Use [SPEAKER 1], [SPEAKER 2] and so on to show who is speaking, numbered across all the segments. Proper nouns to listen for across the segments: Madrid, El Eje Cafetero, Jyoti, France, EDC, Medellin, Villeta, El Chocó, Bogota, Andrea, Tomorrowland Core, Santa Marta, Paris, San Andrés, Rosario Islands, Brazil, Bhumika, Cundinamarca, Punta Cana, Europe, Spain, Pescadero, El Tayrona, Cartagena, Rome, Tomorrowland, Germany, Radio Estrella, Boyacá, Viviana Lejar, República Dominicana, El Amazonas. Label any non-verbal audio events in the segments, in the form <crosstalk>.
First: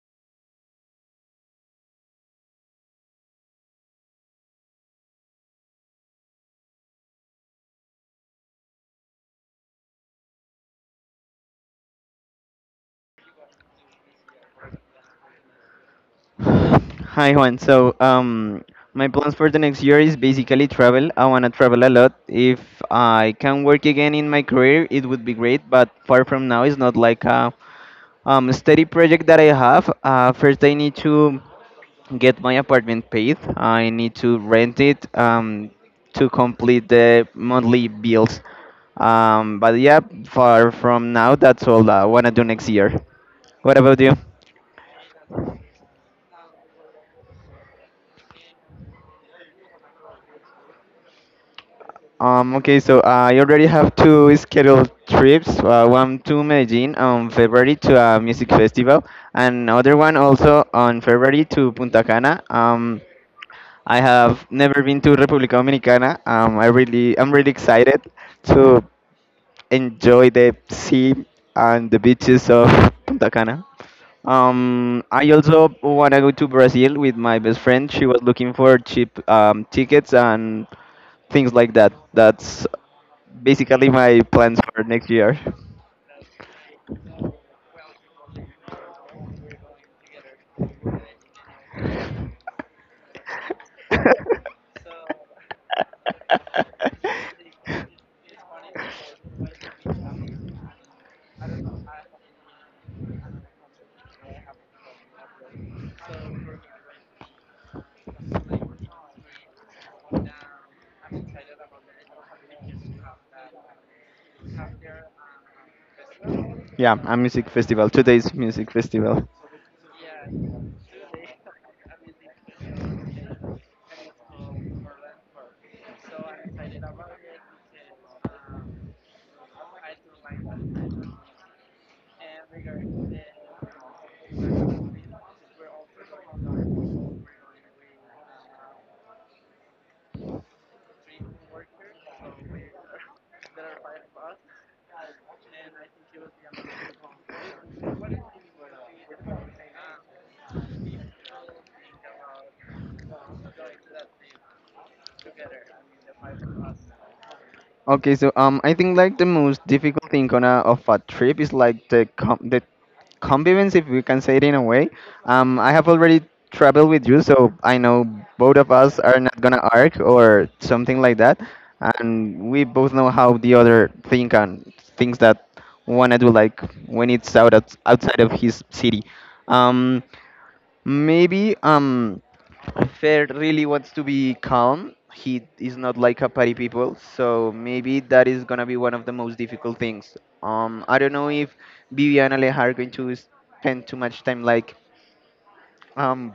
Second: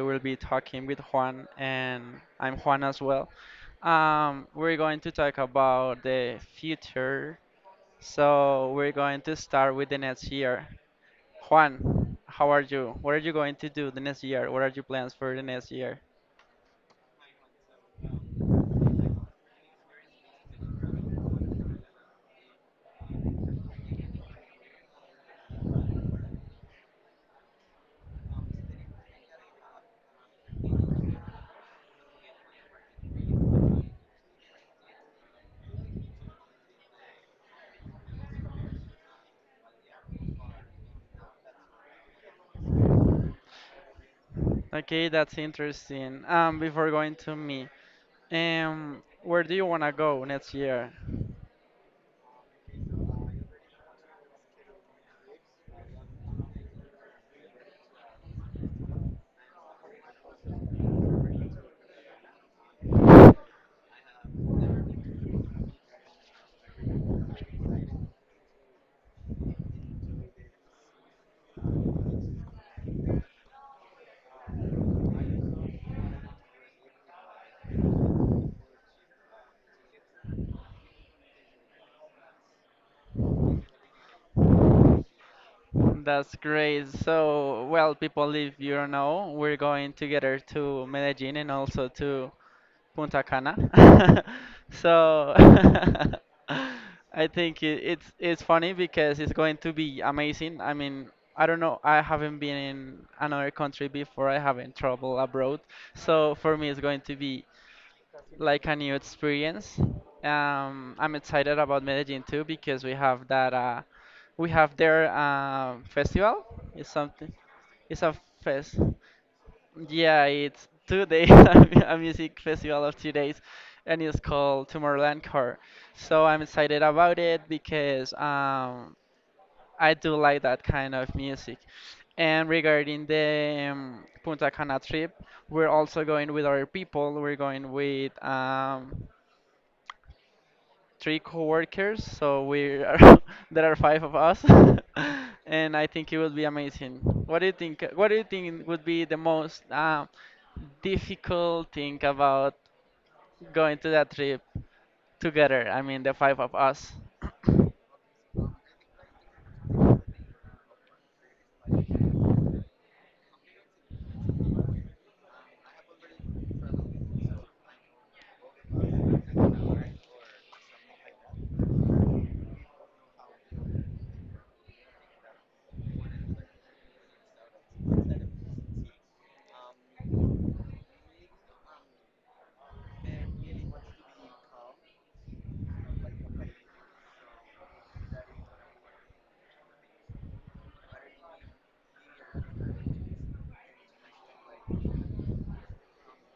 [SPEAKER 1] we'll be talking with Juan, and I'm Juan as well. We're going to talk about the future. So we're going to start with the next year. Juan, how are you? What are you going to do the next year? What are your plans for the next year?
[SPEAKER 2] Hi Juan. So my plans for the next year is basically travel. I wanna travel a lot. If I can work again in my career, it would be great. But far from now, it's not like a steady project that I have. First, I need to get my apartment paid. I need to rent it to complete the monthly bills. But yeah, far from now, that's all I wanna do next year. What about you?
[SPEAKER 1] Okay, that's interesting. Before going to me, where do you want to go next year?
[SPEAKER 2] Okay, so I already have two scheduled trips. One to Medellin on February to a music festival, and other one also on February to Punta Cana. I have never been to República Dominicana. I'm really excited to enjoy the sea and the beaches of Punta Cana. I also want to go to Brazil with my best friend. She was looking for cheap tickets and things like that. That's basically my plans for next year.
[SPEAKER 1] That's great. So, well, people, if you don't know, we're going together to Medellin and also to Punta Cana. <laughs> So <laughs> I think it's funny because it's going to be amazing. I mean, I don't know. I haven't been in another country before. I haven't traveled abroad. So for me, it's going to be like a new experience. I'm excited
[SPEAKER 2] <laughs>
[SPEAKER 1] about Medellin too because we have their festival. It's
[SPEAKER 2] Yeah, a
[SPEAKER 1] something.
[SPEAKER 2] music festival.
[SPEAKER 1] It's a
[SPEAKER 2] Today's music
[SPEAKER 1] fest.
[SPEAKER 2] festival.
[SPEAKER 1] Yeah, it's 2 days, <laughs> a music festival of 2 days, and it's called Tomorrowland Core. So I'm excited about it because I do like that kind of music. And regarding the Punta Cana trip, we're also going with other people. We're going with three co-workers, so we are <laughs> there are five of us, <laughs> and I think it would be amazing. What do you think? What do you think would be the most difficult thing about going to that trip together? I mean, the five of us. <coughs>
[SPEAKER 2] Okay, so I think like the most difficult thing of a trip is like the convivence, if we can say it in a way. I have already traveled with you, so I know both of us are not gonna arc or something like that, and we both know how the other think and things that wanna do like when it's outside of his city. Um, Maybe Fer really wants to be calm. He is not like a party people, so maybe that is gonna be one of the most difficult things. I don't know if Viviana Lejar are going to spend too much time like um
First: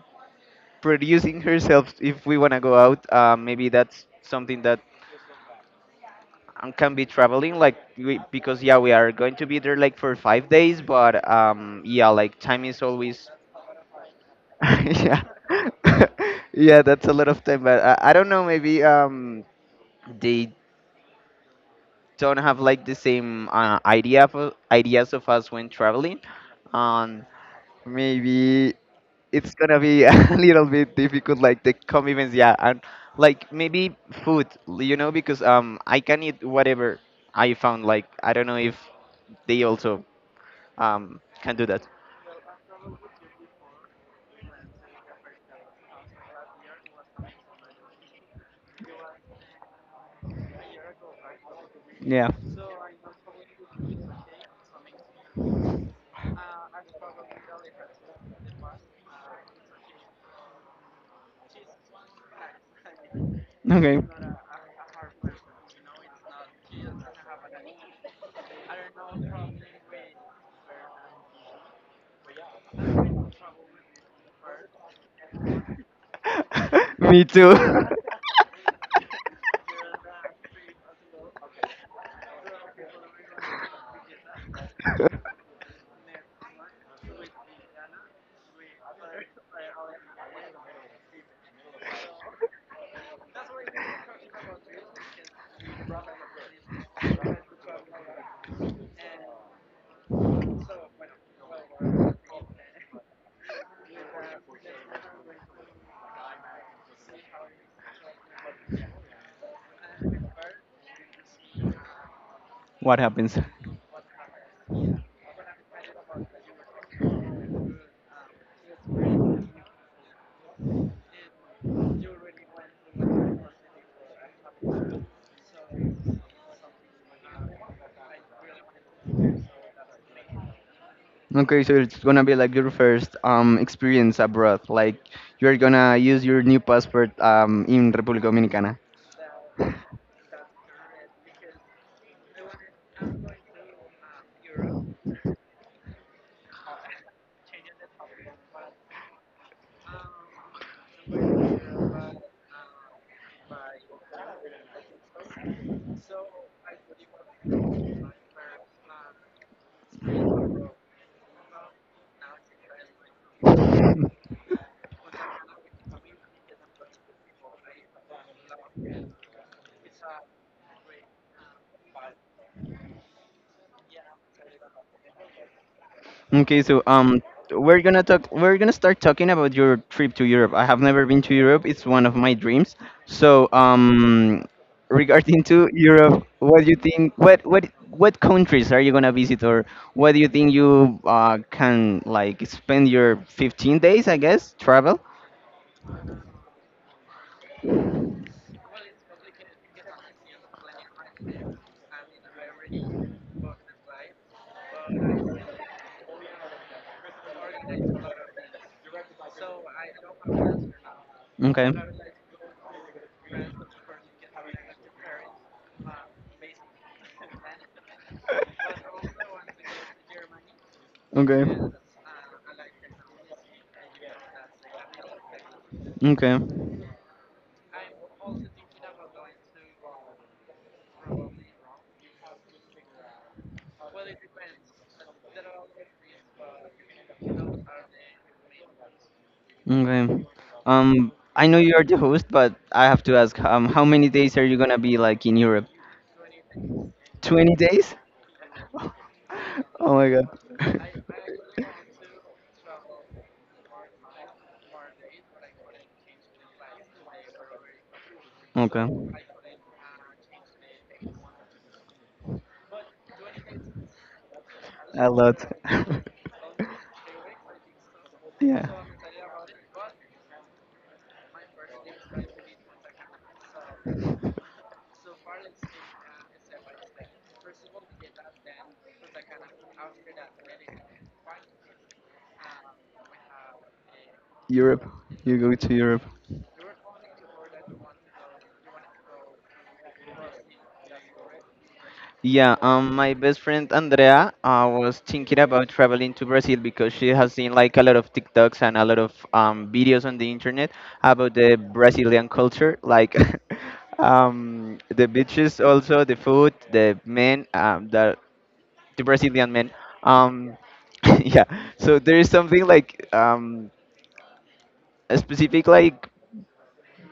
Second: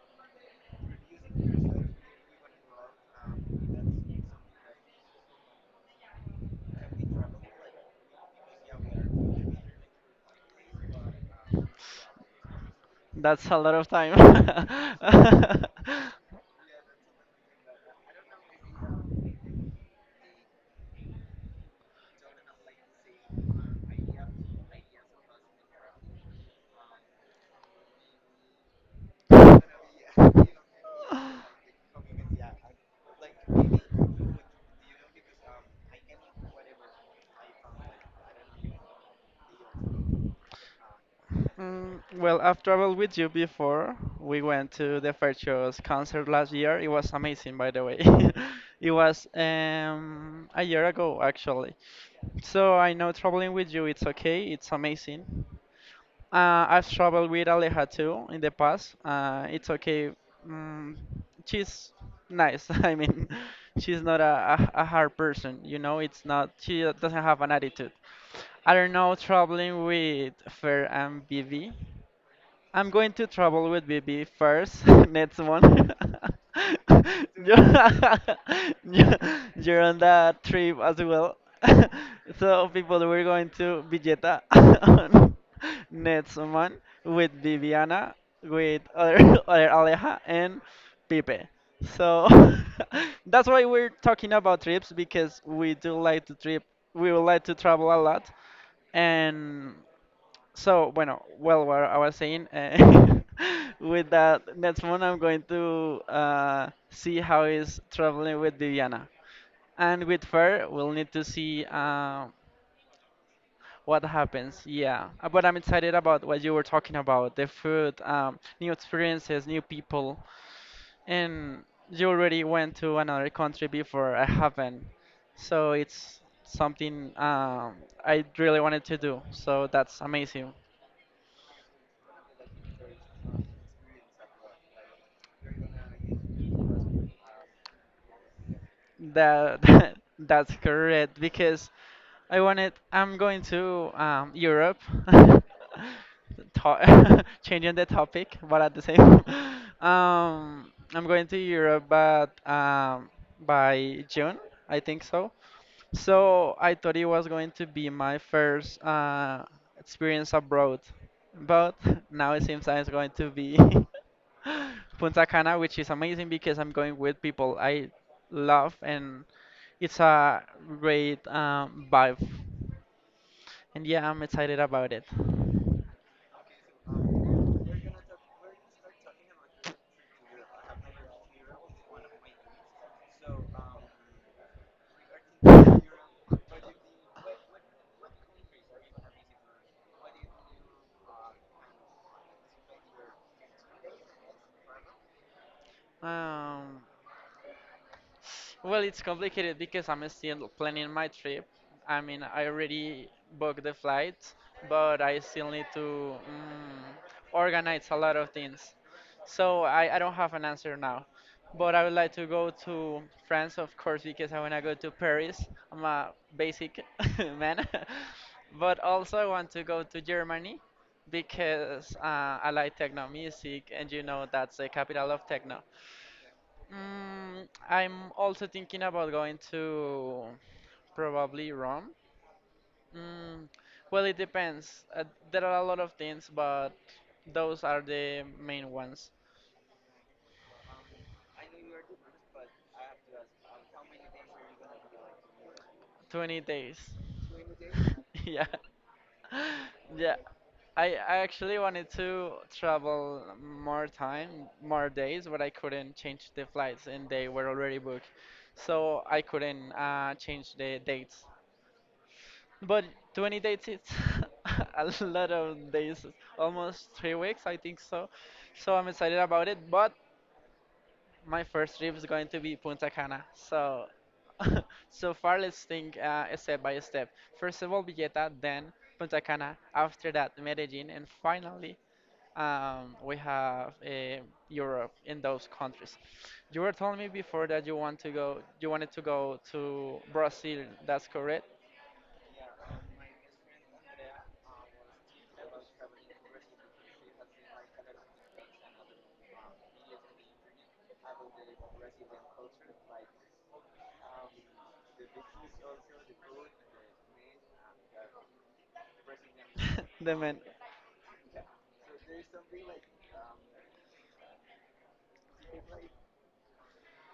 [SPEAKER 2] producing <laughs> herself. If we wanna go out, maybe that's something that can be traveling like we, because yeah, we are going to be there like for 5 days, but yeah, like time is always
[SPEAKER 1] That's a lot of time.
[SPEAKER 2] <laughs> yeah <laughs> yeah, that's a lot of time, but I don't know. Maybe they don't have like the same ideas of us when traveling. um Maybe it's gonna be <laughs> a little bit difficult, like the commitments, yeah. And like maybe food, because I can eat whatever I found. Like, I don't know if they also
[SPEAKER 1] <laughs>
[SPEAKER 2] can do that.
[SPEAKER 1] Mm, well, I've traveled with you before. We went to the Fair Show's concert last year. It was amazing, by the way. <laughs> It was a year ago, actually.
[SPEAKER 2] Yeah.
[SPEAKER 1] So I know traveling with you, it's okay. It's amazing. I've traveled with Aleja too in the past. It's okay. Mm, she's nice. <laughs> I mean,
[SPEAKER 2] Okay.
[SPEAKER 1] she's not a hard person. You know, it's not. She doesn't have an attitude. I don't know, traveling with Fer and Vivi. I'm going to travel with BB first <laughs> next month.
[SPEAKER 2] <laughs>
[SPEAKER 1] <laughs>
[SPEAKER 2] me too
[SPEAKER 1] you're, <laughs>
[SPEAKER 2] <laughs>
[SPEAKER 1] you're you're on that trip as well. <laughs> So people, we're going to Villeta <laughs> next month with Viviana, with <laughs> other Aleja and Pipe. So <laughs> that's why we're talking about trips because we do like to trip. We would like to travel a lot and so, bueno, well, what I was saying, <laughs> with that next month, I'm going to see how is traveling with Viviana, and with her, we'll need to see
[SPEAKER 2] What happens? <laughs>
[SPEAKER 1] what happens. Yeah, but I'm excited about what you were talking about, the food, new experiences, new people, and you already went to another country before. I haven't, so it's something I really wanted to do. So that's amazing.
[SPEAKER 2] Okay, so it's gonna be like your first experience abroad. Like you're gonna use your new passport in República Dominicana.
[SPEAKER 1] That <laughs> that's correct because I'm going to Europe. <laughs> <laughs> Changing the topic, but at the same <laughs> I'm going to Europe but by June, I think so. So I thought it was going to be my first experience abroad. But <laughs> now it seems I'm going to be
[SPEAKER 2] <laughs>
[SPEAKER 1] <laughs> Punta Cana, which is amazing because I'm going with people I love and it's a great vibe. And yeah, I'm excited about it.
[SPEAKER 2] Okay, so We're gonna start talking about your trip to Europe. I have never been to Europe. It's one of my dreams. So regarding to Europe, what do you think? What countries are you gonna visit, or what do you think you can like spend your 15 days? I guess travel.
[SPEAKER 1] Um, Well, it's complicated because I'm still planning my trip. I mean, I already booked the flight, but I still need to organize a lot of things. So I don't have an answer now.
[SPEAKER 2] Okay.
[SPEAKER 1] But I would like to go to France, of course,
[SPEAKER 2] <laughs>
[SPEAKER 1] because I want to go to Paris. I'm a basic <laughs> man. <laughs> But also, I want to go to Germany
[SPEAKER 2] Okay.
[SPEAKER 1] because I like techno music, and you know that's the capital of techno.
[SPEAKER 2] Okay.
[SPEAKER 1] Mm, I'm also thinking about going to probably Rome. Mm, well, it depends. There are a lot of things, but those are the main ones.
[SPEAKER 2] Okay. I know you are the host, but I have to ask, how many days are you gonna be like in Europe?
[SPEAKER 1] 20 days.
[SPEAKER 2] 20 days?
[SPEAKER 1] <laughs> Yeah. <laughs>
[SPEAKER 2] <laughs> Oh my
[SPEAKER 1] Yeah.
[SPEAKER 2] God.
[SPEAKER 1] I actually wanted to travel more time, more days, but I couldn't change the flights and they were already booked.
[SPEAKER 2] <laughs> Okay.
[SPEAKER 1] So I couldn't change the dates. But 20 days it's <laughs> a
[SPEAKER 2] A
[SPEAKER 1] lot
[SPEAKER 2] lot.
[SPEAKER 1] of days,
[SPEAKER 2] <laughs>
[SPEAKER 1] almost 3 weeks, I think so.
[SPEAKER 2] Yeah.
[SPEAKER 1] So I'm excited about it. But my first trip is going to be Punta Cana. So <laughs> so far, let's think step by step. First of all, Villeta, then Punta Cana. After that, Medellin, and finally, we have
[SPEAKER 2] Europe.
[SPEAKER 1] Europe in
[SPEAKER 2] You
[SPEAKER 1] those
[SPEAKER 2] go to
[SPEAKER 1] countries.
[SPEAKER 2] Europe.
[SPEAKER 1] You were telling me before that you wanted to go to Brazil. That's correct.
[SPEAKER 2] Yeah, my best friend Andrea was thinking about traveling to Brazil because she has seen like a lot of TikToks and a lot of videos on the internet about the Brazilian culture, like <laughs> the beaches, also the food, the men, the Brazilian men.
[SPEAKER 1] <laughs> The man.
[SPEAKER 2] Um, <laughs> yeah. So there is something like a specific like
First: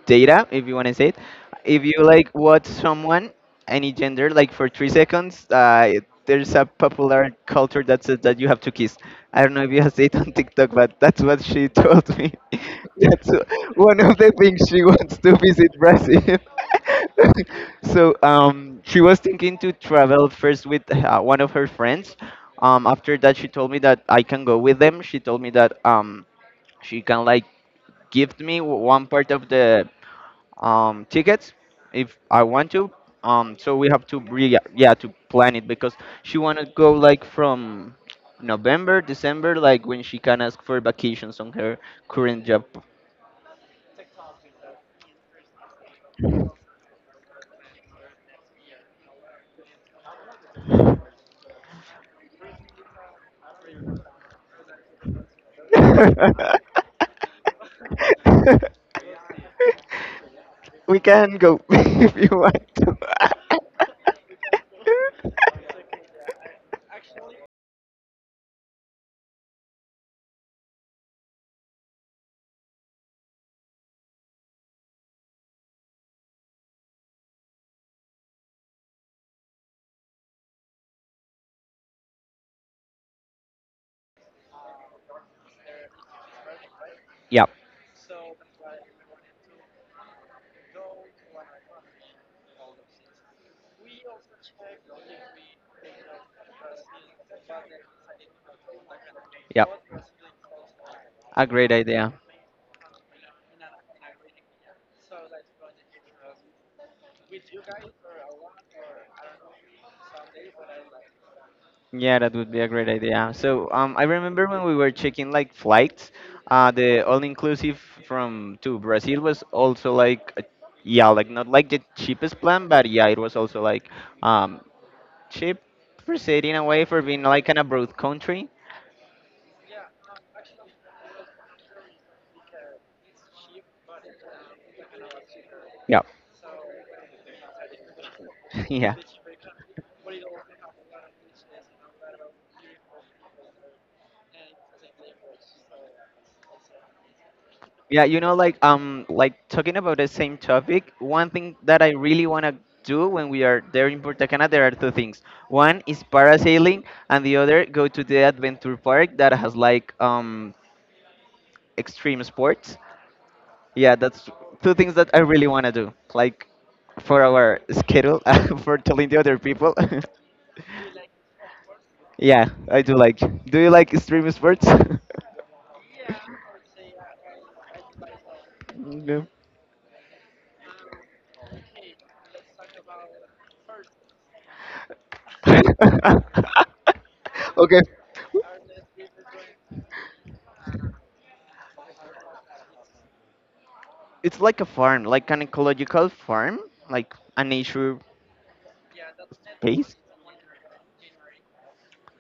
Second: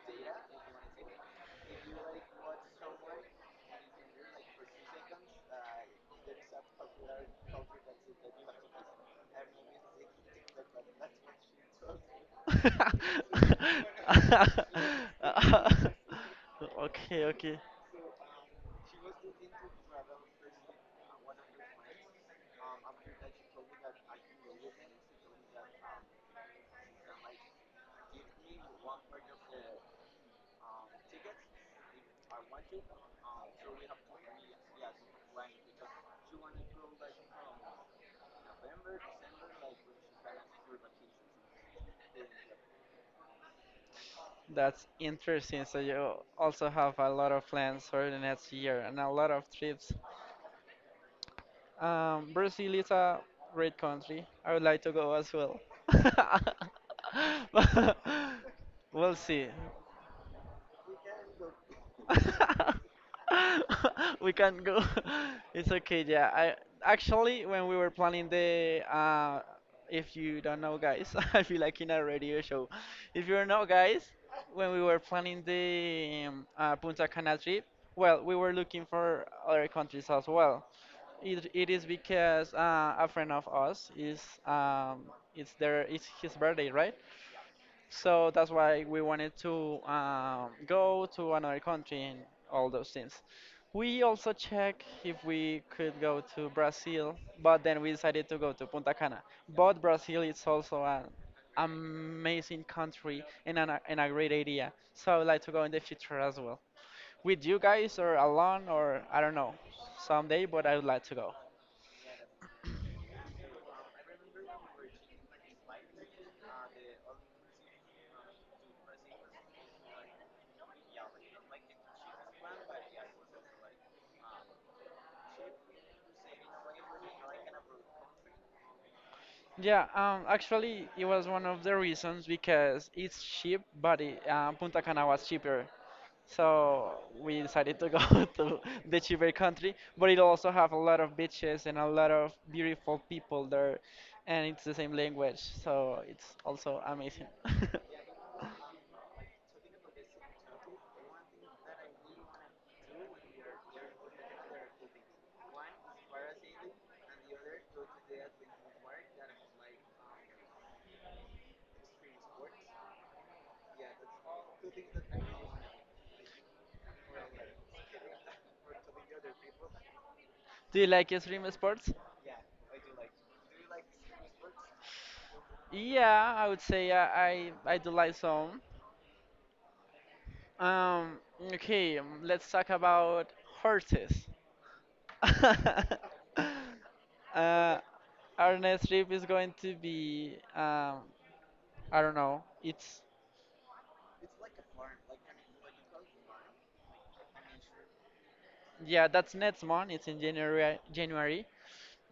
[SPEAKER 2] data, if you want to say it. If you like watch someone, any gender, like for 3 seconds, there's a popular culture that says that you have to kiss. I don't know if you have seen it on TikTok, but that's what she told me. <laughs> That's
[SPEAKER 1] <laughs>
[SPEAKER 2] one of the things she wants to visit Brazil.
[SPEAKER 1] Okay, okay.
[SPEAKER 2] <laughs> So she was thinking to travel first with one of her friends. After that, she told me that I can go with them. She told me that she can like give me one part of the tickets if I want to. So we have to to plan it because she wanna go like from November, December, like when she can ask for vacations on her current job.
[SPEAKER 1] That's interesting. So you also have a lot of plans for the next year and a lot of trips. Brazil is a great country. I would like to go as well. <laughs>
[SPEAKER 2] <laughs>
[SPEAKER 1] But <laughs> we'll see.
[SPEAKER 2] We can go <laughs> if you want to. <laughs>
[SPEAKER 1] <laughs> We can go. <laughs> It's okay, yeah. I actually when we were planning the if you don't know guys, <laughs> I feel like in a radio show. If you don't know guys, when we were planning the Punta Cana trip, well, we were looking for other countries as well. It is because a friend of us is it's his birthday, right?
[SPEAKER 2] Yeah.
[SPEAKER 1] So that's why we wanted to go to another country and all those things. We also checked if we could go to Brazil, but then we decided to go to Punta Cana.
[SPEAKER 2] Yeah.
[SPEAKER 1] But Brazil is also an
[SPEAKER 2] A great idea.
[SPEAKER 1] amazing country and a great idea. So I would like to go in the future as well. With you guys or alone or I don't know, someday, but I would like to go.
[SPEAKER 2] Yeah, that would be a great idea. So I remember when we were checking like flights, the all-inclusive from to Brazil was also like, yeah, like not like the cheapest plan, but yeah, it was also like um, cheap per se in a way for being like an abroad country.
[SPEAKER 1] Yeah, actually, it was one of the reasons because it's cheap, but Punta Cana was cheaper.
[SPEAKER 2] Yeah.
[SPEAKER 1] So we decided to go <laughs> to
[SPEAKER 2] <laughs> Yeah.
[SPEAKER 1] the cheaper country, but it also have a lot of beaches and a lot of beautiful people there, and it's the same language, so it's also amazing.
[SPEAKER 2] Yeah,
[SPEAKER 1] <laughs>
[SPEAKER 2] like, talking about the same topic. One thing that I really wanna do when we are there in Punta Cana, there are two things. One is parasailing, and the other go to the adventure park that has like extreme sports. Yeah, that's two things that I really wanna do. Like for our schedule, <laughs> for telling the other people.
[SPEAKER 1] Do you like extreme sports?
[SPEAKER 2] <laughs> Yeah, I do like. Do you like extreme sports? <laughs>
[SPEAKER 1] Yeah, I would say I do like some.
[SPEAKER 2] No.
[SPEAKER 1] Um, okay, let's talk about horses. <laughs> uh,
[SPEAKER 2] <laughs> Okay,
[SPEAKER 1] our next trip is going to be, I don't know. It's
[SPEAKER 2] it's like a farm, like an ecological farm, like a nature
[SPEAKER 1] yeah, that's next
[SPEAKER 2] space.
[SPEAKER 1] month. It's in January. January.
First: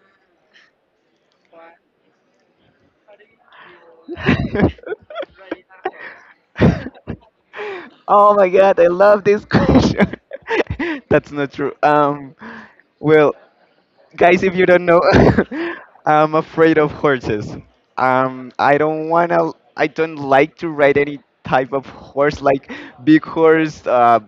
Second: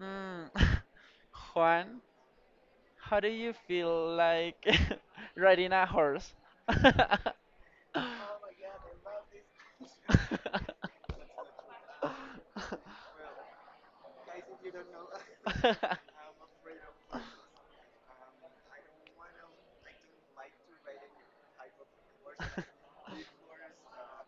[SPEAKER 1] Mm, <laughs> Juan, how do you feel like
[SPEAKER 2] <laughs>
[SPEAKER 1] <laughs> riding a horse?
[SPEAKER 2] Oh my god, I love this question. <laughs> That's not true. Well, guys, if you don't know, <laughs> I'm afraid of horses. I don't want to. i
[SPEAKER 1] <laughs>
[SPEAKER 2] don't like to ride any type of horse, like big
[SPEAKER 1] <laughs>
[SPEAKER 2] horse,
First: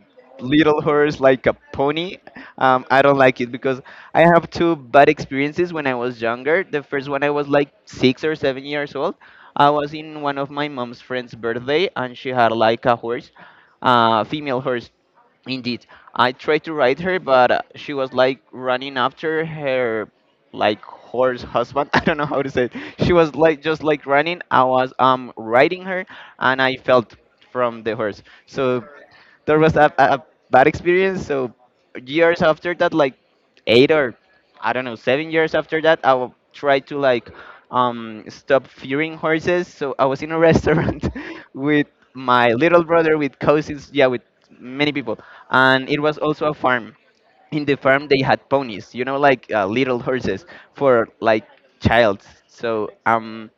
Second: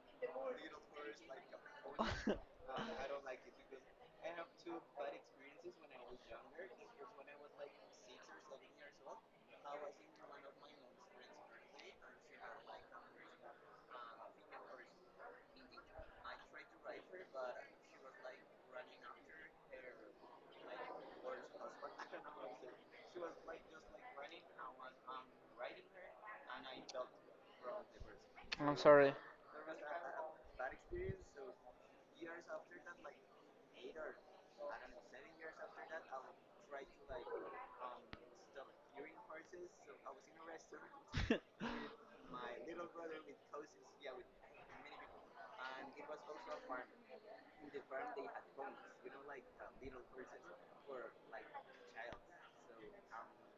[SPEAKER 2] little horse, like a pony.
[SPEAKER 1] <laughs>
[SPEAKER 2] I don't like it because I have two bad experiences when I was younger. The first one, I was like 6 or 7 years old. I was in one of my mom's friend's birthday and she had like a horse, female horse. Indeed. I tried to ride her, but she was like running after her like horse husband. <laughs> I don't know how to say it. She was like just like running. I was riding her, and I fell from the horse.
[SPEAKER 1] I'm
[SPEAKER 2] So
[SPEAKER 1] sorry.
[SPEAKER 2] there was a bad experience. So years after that, like eight or I don't know, 7 years after that, I will try to like stop fearing horses. So I was in a restaurant <laughs> with my little brother, with cousins, yeah, with many people, and it was also a farm. In the farm, they had ponies, like little horses for like childs. So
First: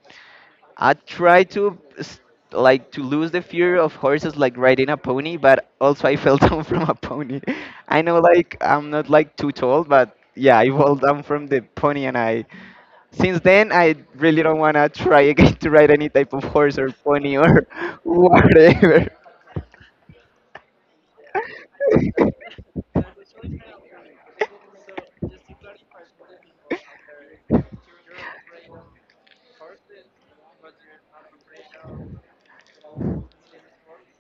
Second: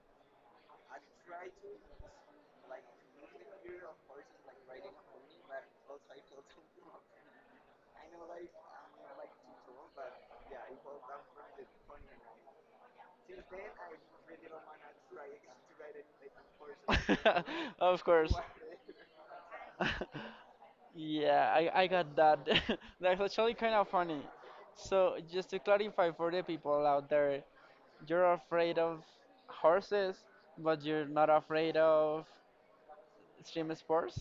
[SPEAKER 2] I tried to like to lose the fear of horses, like riding a pony, but also I fell <laughs> down from a pony. I know like I'm not like too tall, but yeah, I fell down from the pony. And I Since then, I really don't want to try again to ride any type of horse or pony or
[SPEAKER 1] <laughs> Of
[SPEAKER 2] <laughs>
[SPEAKER 1] course.
[SPEAKER 2] whatever.
[SPEAKER 1] <laughs> Yeah, I got that. <laughs> That's actually kind of funny. So, just to clarify for the people out there, you're afraid of horses, but you're not afraid of extreme sports?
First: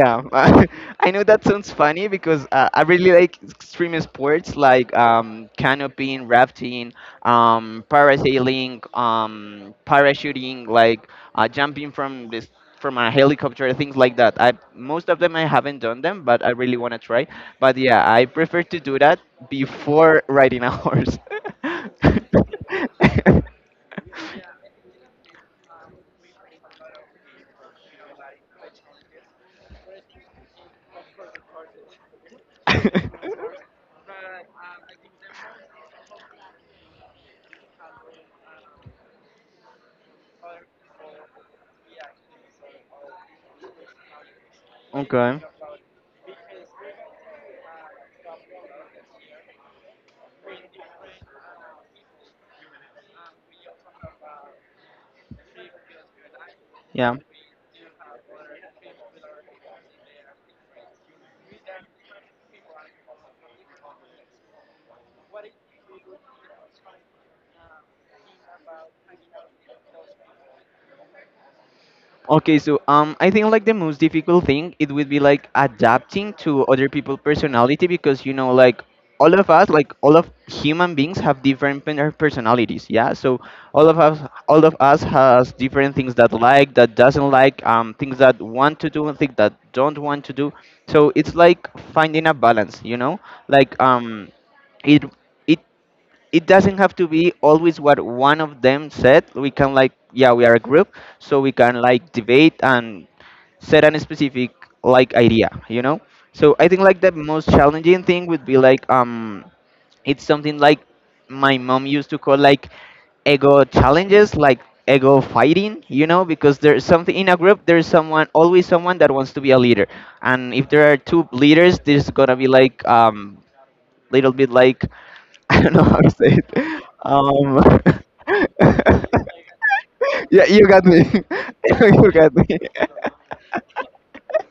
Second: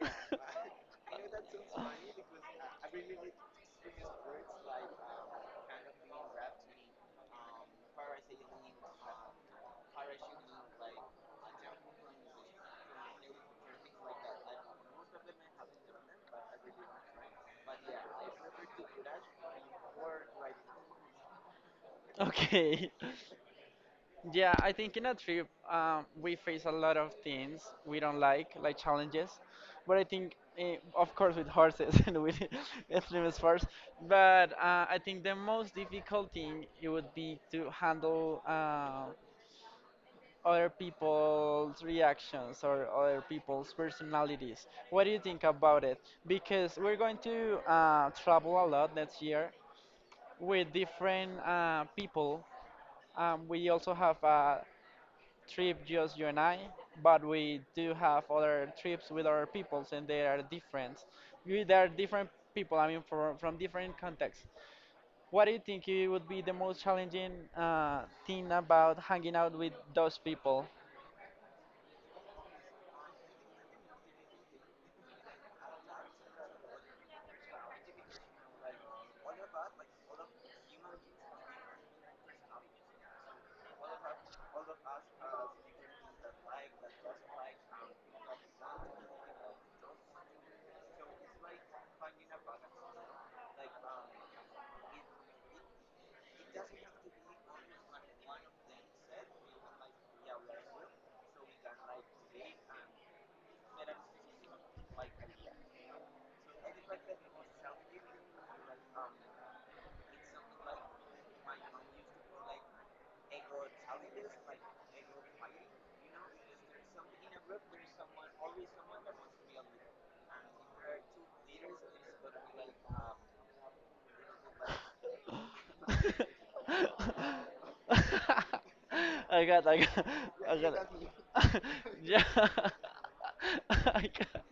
[SPEAKER 1] <laughs>
[SPEAKER 2] <laughs> I know that sounds funny because I really like extreme sports like canopying, rafting, parasailing, parachuting, like jumping from this from a helicopter, things like that. I Most of them I haven't done them, but I really want to try. But yeah, I prefer to do that before riding a horse.
[SPEAKER 1] Okay. <laughs> Yeah, I think in a trip, we face a lot of things we don't like challenges. But I think, of course, with horses <laughs> and with extreme sports. But I think the most difficult thing it would be to handle. Other people's reactions or other people's personalities.
[SPEAKER 2] <laughs>
[SPEAKER 1] What do you
[SPEAKER 2] Okay.
[SPEAKER 1] think about it? Because we're going to travel a lot next year with different people. We also have a trip just you and I,
[SPEAKER 2] Yeah.
[SPEAKER 1] but we do have other trips with other peoples, and they are different. They are different people. I mean, from different contexts. What do you think it would be the most challenging thing about hanging out with those people?
[SPEAKER 2] Okay, so I think like the most difficult thing it would be like adapting to other people's personality because like all of us, like all of human beings, have different personalities. Yeah, so all of us all of us has different things that doesn't like, things that want to do and things that don't want to do. So it's like finding a balance. You know, like um it it. it doesn't have to be always what one of them said. We can, like, yeah, we are a group, so we can like debate and set a specific like idea. So I think like the most challenging thing would be like it's something like my mom used to call like ego challenges, like ego fighting, because there's something in a group, there's someone, always someone that wants to be a leader. And if there are two leaders, there's gonna be like, little bit like <laughs> I don't know how
[SPEAKER 1] <laughs>
[SPEAKER 2] to say it. Um,
[SPEAKER 1] I got, I got,
[SPEAKER 2] <laughs> yeah,
[SPEAKER 1] I
[SPEAKER 2] you
[SPEAKER 1] got
[SPEAKER 2] got me.
[SPEAKER 1] it.
[SPEAKER 2] <laughs>
[SPEAKER 1] <laughs>
[SPEAKER 2] You
[SPEAKER 1] Yeah.
[SPEAKER 2] got me. <laughs>
[SPEAKER 1] <laughs> I got,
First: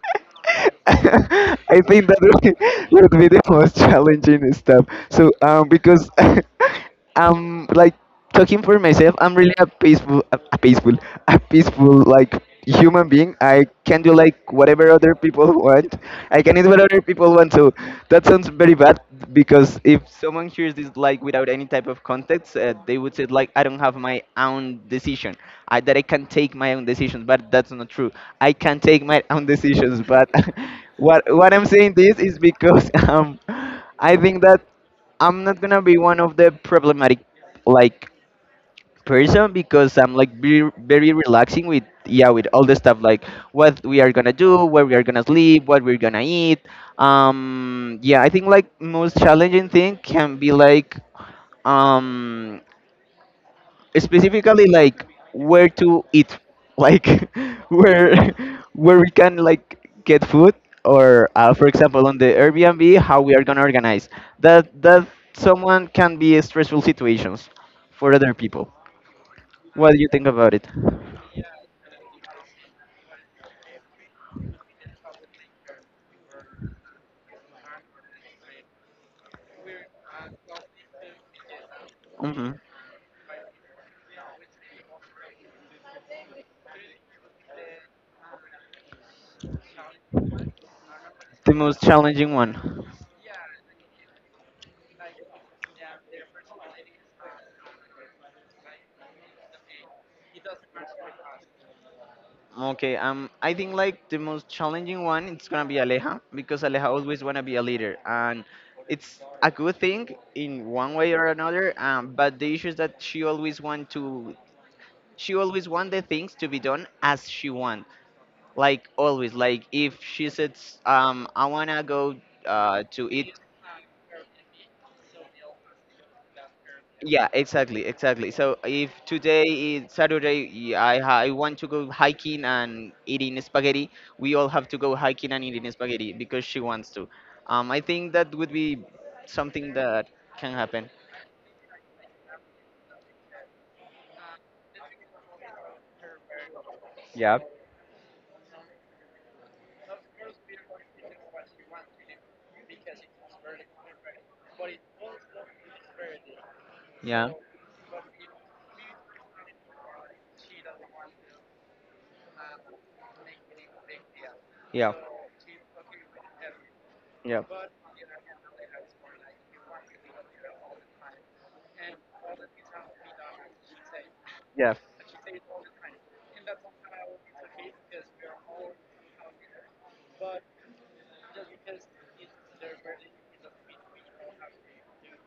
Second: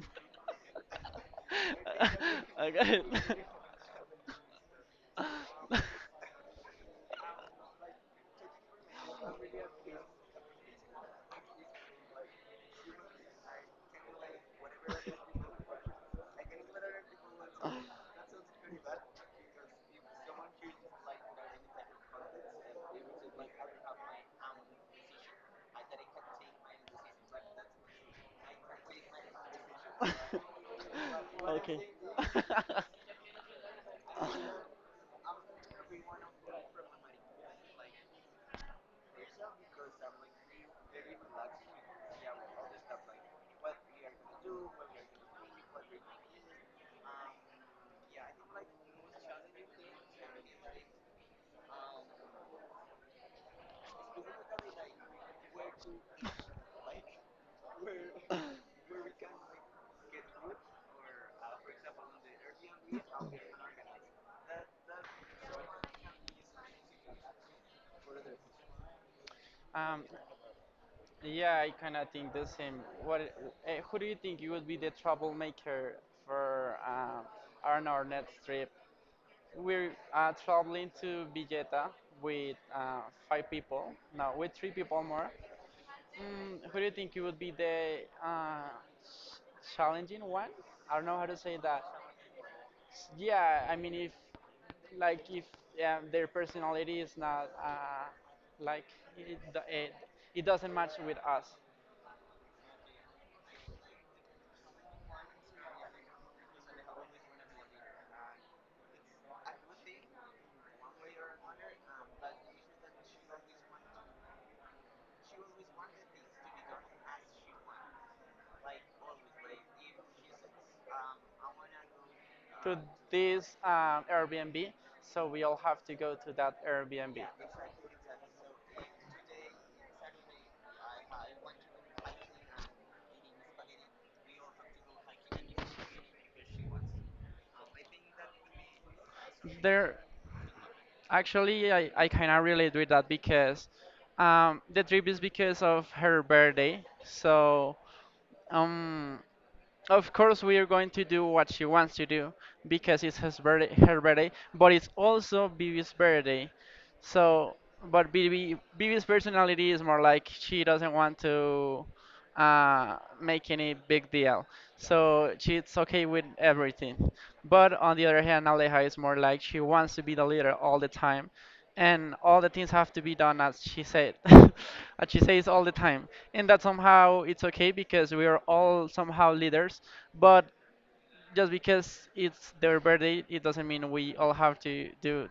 [SPEAKER 2] I think that would be,
[SPEAKER 1] <laughs> I got it.
[SPEAKER 2] would be the most <laughs> challenging stuff. So, because
[SPEAKER 1] <laughs>
[SPEAKER 2] <laughs> I'm like talking for myself, I'm really a peaceful, <laughs> a peaceful like human being. I can do like whatever other people <laughs> want. I can eat what other people want. So that sounds very bad because if someone hears this like without any type of context, they would say like, I don't have my own decision. I that I can take my own decisions, but that's not true. I can take my own decisions, but <laughs> what I'm
[SPEAKER 1] Okay.
[SPEAKER 2] saying this is
[SPEAKER 1] <laughs>
[SPEAKER 2] because <laughs> I think that I'm not gonna be one of the problematic like person because I'm like very, very relaxing with, yeah, with all the stuff like what we are gonna do, where we are gonna sleep, what we're gonna eat. Yeah, I think like most challenging thing can be like um, specifically like where to eat, like <laughs> where, <laughs> where we can like get food or for example on the Airbnb how we are gonna organize that someone can be stressful situations for other people. What do
[SPEAKER 1] Um,
[SPEAKER 2] you think about it?
[SPEAKER 1] yeah, I kind of think the same. What, who do you think you would be the troublemaker for on our next trip? We're traveling to Villeta
[SPEAKER 2] Hmm.
[SPEAKER 1] with five people, three people more. Mm, who do you think you would be the challenging one? I don't know how to
[SPEAKER 2] The
[SPEAKER 1] say that.
[SPEAKER 2] most challenging one.
[SPEAKER 1] Yeah, I mean, if yeah, their personality is not like it, it, it doesn't match with us.
[SPEAKER 2] Okay, I think like the most challenging one it's gonna be Aleja because Aleja always wanna be a leader, and it's a good thing in one way or another. But the issue is that she always want to, she always want the things to be done as she want, like always. Like if she says, I wanna go
[SPEAKER 1] To
[SPEAKER 2] to eat.
[SPEAKER 1] this Airbnb, so we all have to go to that Airbnb.
[SPEAKER 2] Yeah, exactly, exactly. So if today is Saturday, I want to go hiking and eating spaghetti, we all have to go hiking and eating spaghetti because she wants to. I think that would be something
[SPEAKER 1] There,
[SPEAKER 2] that can happen.
[SPEAKER 1] actually, I cannot relate with that because the trip is because of her birthday.
[SPEAKER 2] Yeah,
[SPEAKER 1] So, um, of course, we are going to do what she wants to do because her birthday, but it's also Vivi's birthday.
[SPEAKER 2] yeah,
[SPEAKER 1] So, but BB's personality is more like she doesn't want to make any big deal.
[SPEAKER 2] yeah,
[SPEAKER 1] So she's okay with everything.
[SPEAKER 2] yeah,
[SPEAKER 1] But on the other hand, Aleja is more like she wants to be the leader all the time, and all the things have to be done <laughs>
[SPEAKER 2] yeah.
[SPEAKER 1] as she says all the time. And that somehow it's okay because we are all somehow leaders, but just because it's their birthday, it doesn't mean we all have to do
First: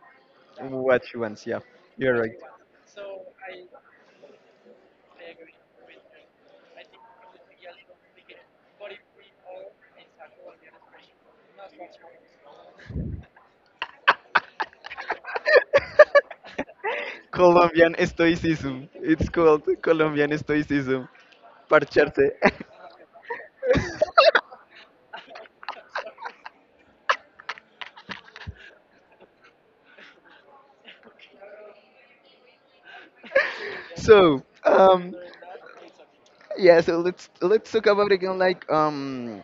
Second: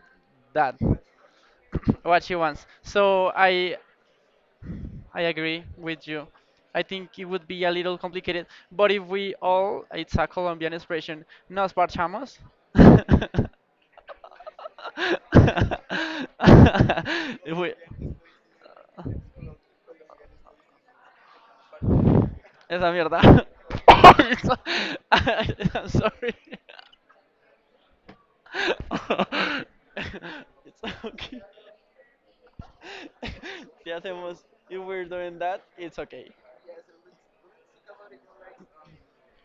[SPEAKER 1] that.
[SPEAKER 2] What she wants. Yeah,
[SPEAKER 1] <coughs>
[SPEAKER 2] you're
[SPEAKER 1] What
[SPEAKER 2] right.
[SPEAKER 1] she wants. So I agree with you. I think it would be a little complicated, but if we all, it's a Colombian expression, nos parchamos. <laughs> We-
[SPEAKER 2] Colombian Stoicism. It's called Colombian Stoicism. Parcharte.
[SPEAKER 1] Esa
[SPEAKER 2] <laughs>
[SPEAKER 1] mierda. <laughs> I'm sorry. <laughs> It's okay. <laughs> Si hacemos,
[SPEAKER 2] so,
[SPEAKER 1] if we're doing that, it's okay.
[SPEAKER 2] yeah. So let's talk about again like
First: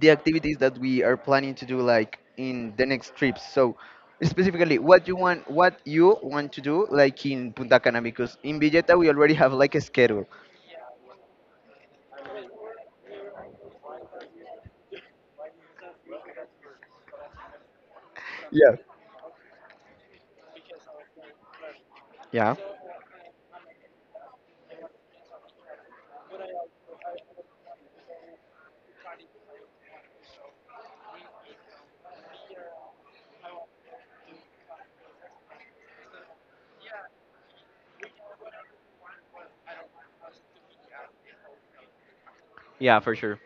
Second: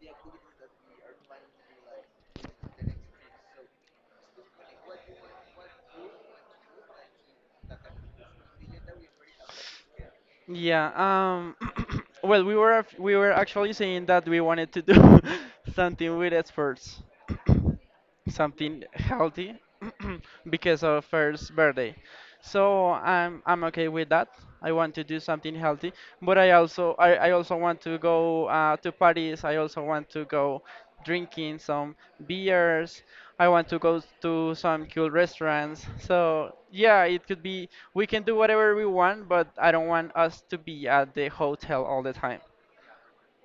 [SPEAKER 2] the activities that we are planning to do like in the next trips. So specifically, what you want to do like in Punta Cana because in Villeta we already have like a schedule.
[SPEAKER 1] Yeah, <coughs> <clears throat> well we were actually saying that we wanted to do <laughs> something with experts. <coughs>
[SPEAKER 2] Yeah.
[SPEAKER 1] Something healthy <clears throat> because of first birthday.
[SPEAKER 2] Yeah.
[SPEAKER 1] So I'm okay with that. I want to do something healthy, but I also want to go to parties. I also want to go drinking some beers. I want to go to some cool restaurants. So yeah, it could be we can do whatever we want, but I don't want us to be at the hotel all the time.
[SPEAKER 2] Yeah, for sure.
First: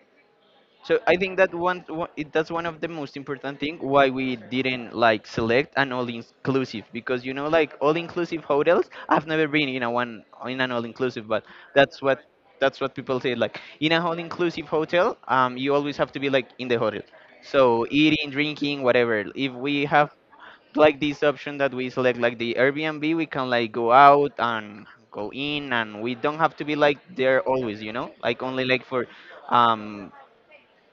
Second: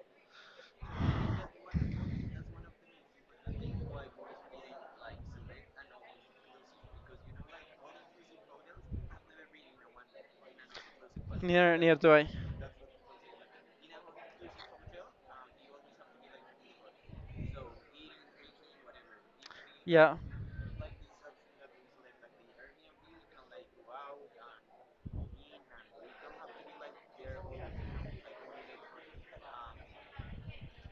[SPEAKER 2] So I think that one, one it, that's one of the most important thing why we didn't like select an all inclusive because you know like all inclusive hotels I've never been in a one in an all inclusive, but
[SPEAKER 1] Near
[SPEAKER 2] that's
[SPEAKER 1] to
[SPEAKER 2] what
[SPEAKER 1] I?
[SPEAKER 2] that's what people say like in a all inclusive hotel, you always have to be like in the hotel, so eating, drinking, whatever. If we have
[SPEAKER 1] Yeah.
[SPEAKER 2] like this option that we select like the Airbnb, we can like go out and go in and we don't have to be like there always, you know, like only like for um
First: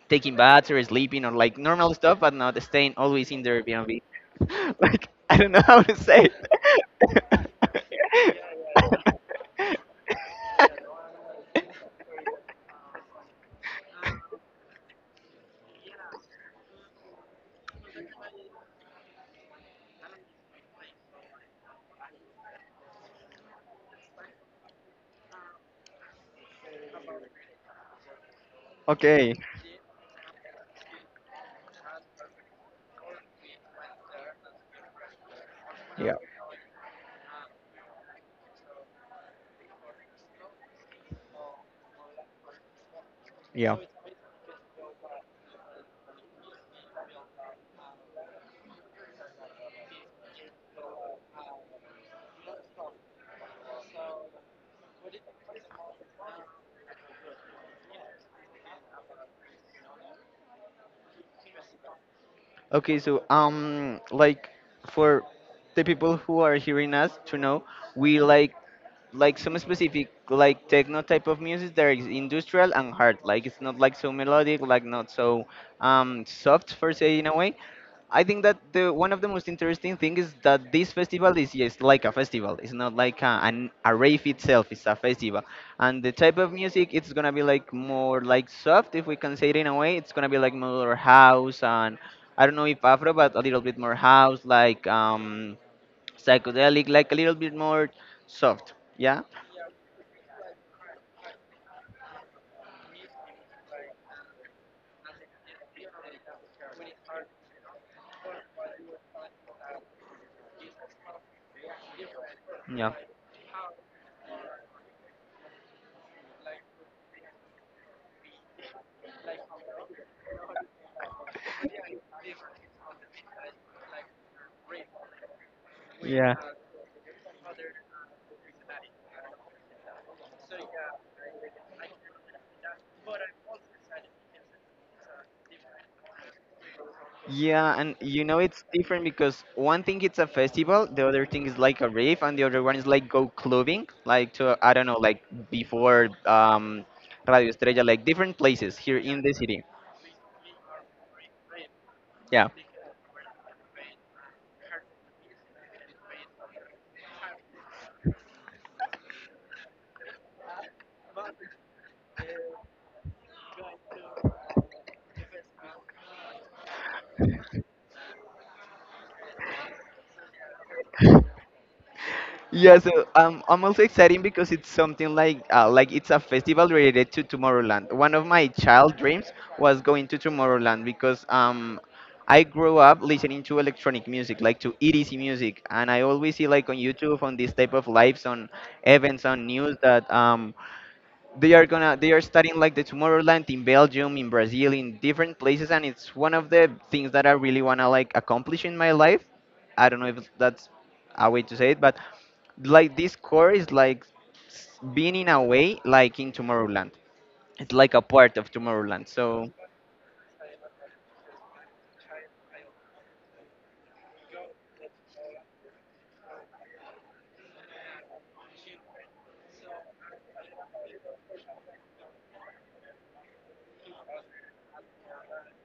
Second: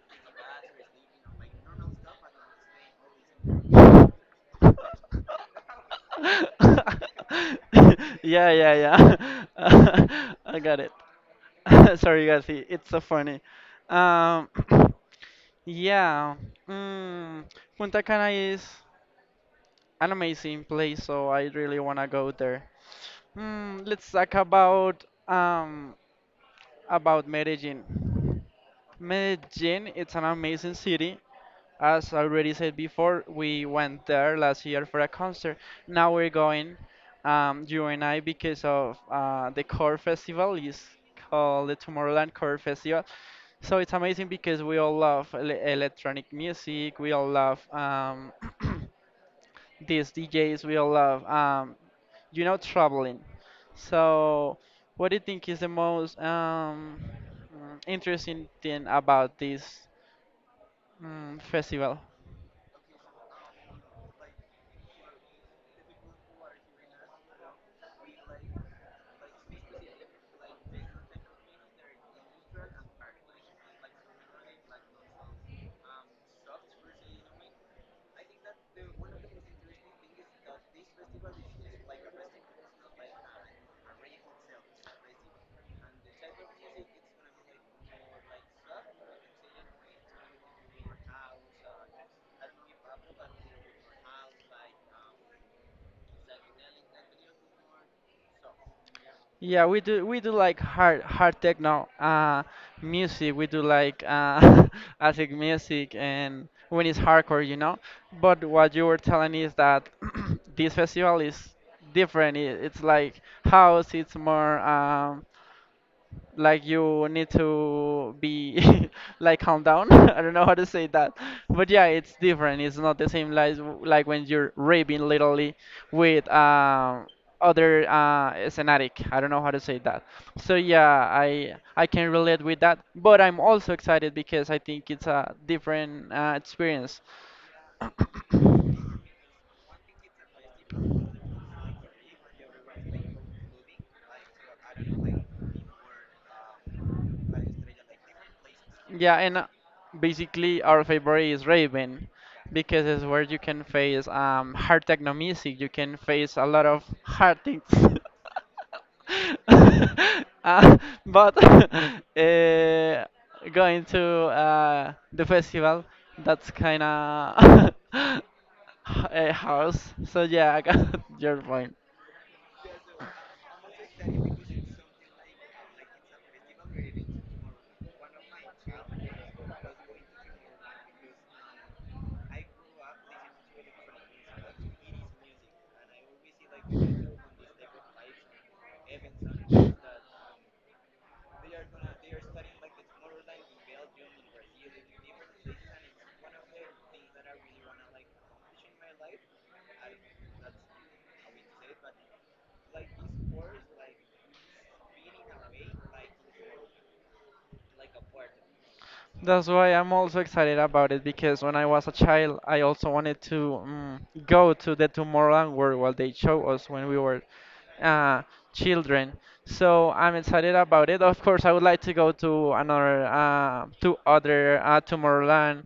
[SPEAKER 2] taking baths or sleeping or like normal stuff, but not staying always in their Airbnb. <laughs>
[SPEAKER 1] <laughs>
[SPEAKER 2] Like I don't know how to say it.
[SPEAKER 1] Yeah, yeah, yeah. <laughs> I got it.
[SPEAKER 2] <laughs>
[SPEAKER 1] <laughs> Sorry, guys. It's so funny. Um, <clears throat> yeah. Mm, Punta Cana is an amazing place, so I really wanna go there. Let's talk about Medellin.
[SPEAKER 2] okay.
[SPEAKER 1] Medellin, it's an amazing city. As already said before, we went there last year for a concert. Now
[SPEAKER 2] Yeah.
[SPEAKER 1] we're going, you and I, because of the Core Festival is called the Tomorrowland Core Festival. So
[SPEAKER 2] Yeah.
[SPEAKER 1] it's amazing because we all love electronic music. We all love <clears throat> these DJs will love. Traveling. So, what do you think is the most interesting thing about this festival?
[SPEAKER 2] Okay, so like for the people who are hearing us to know, we like some specific like techno type of music that is industrial and hard. Like it's not like so melodic, like not so soft for say in a way. I think that the one of the most interesting thing is that this festival is yes like a festival. It's not like a, an a rave itself. It's a festival, and the type of music it's gonna be like more like soft, if we can say it in a way. It's gonna be like more house and I don't know if Afro, but a little bit more house, like psychedelic, like a little bit more soft. Yeah,
[SPEAKER 1] Yeah, we do like hard techno music. We do like <laughs> acid music and when it's hardcore, you know. But what you were telling is that <clears throat> this festival is different. It's
[SPEAKER 2] yeah.
[SPEAKER 1] like house. It's more. Like you need to be <laughs> like calm down. <laughs> I don't know how to say that, but yeah, it's different. It's not the same like when you're raving literally with
[SPEAKER 2] Yeah.
[SPEAKER 1] other scenatic. I don't know how to say that. So yeah, I can relate with that, but I'm also excited because I think it's a different experience.
[SPEAKER 2] Yeah, and you know it's
[SPEAKER 1] Mhm.
[SPEAKER 2] different because one thing it's a festival, the other thing is like a rave, and the other one is like go clubbing, like to I don't know, like before Radio Estrella, like different places here
[SPEAKER 1] Yeah,
[SPEAKER 2] in the
[SPEAKER 1] and
[SPEAKER 2] city.
[SPEAKER 1] basically our favorite is Raven
[SPEAKER 2] Yeah.
[SPEAKER 1] because it's where you can face hard techno music. You can face a lot of hard things. <laughs> uh, but <laughs> uh, going to the festival, that's kind of <laughs> a house. So yeah, I got <laughs> your point.
[SPEAKER 2] Yeah, so I'm also excited because it's something like it's a festival related to Tomorrowland. One of my child dreams was going to Tomorrowland because I grew up listening to electronic music, like to EDC music, and I always see like on YouTube on this type of lives on events on news that they are studying like the Tomorrowland in Belgium, in Brazil, in different places, and it's one of the things that I really wanna like accomplish in my life. I don't know if that's a way to say it, but like this core is like being in a way like in Tomorrowland. It's like a part of Tomorrowland.
[SPEAKER 1] That's
[SPEAKER 2] So
[SPEAKER 1] why I'm also excited about it because when I was a child, I also wanted to go to the Tomorrowland World what they showed us when we were uh, children. So I'm excited about it. Of course, I would like to go to another, to other Tomorrowland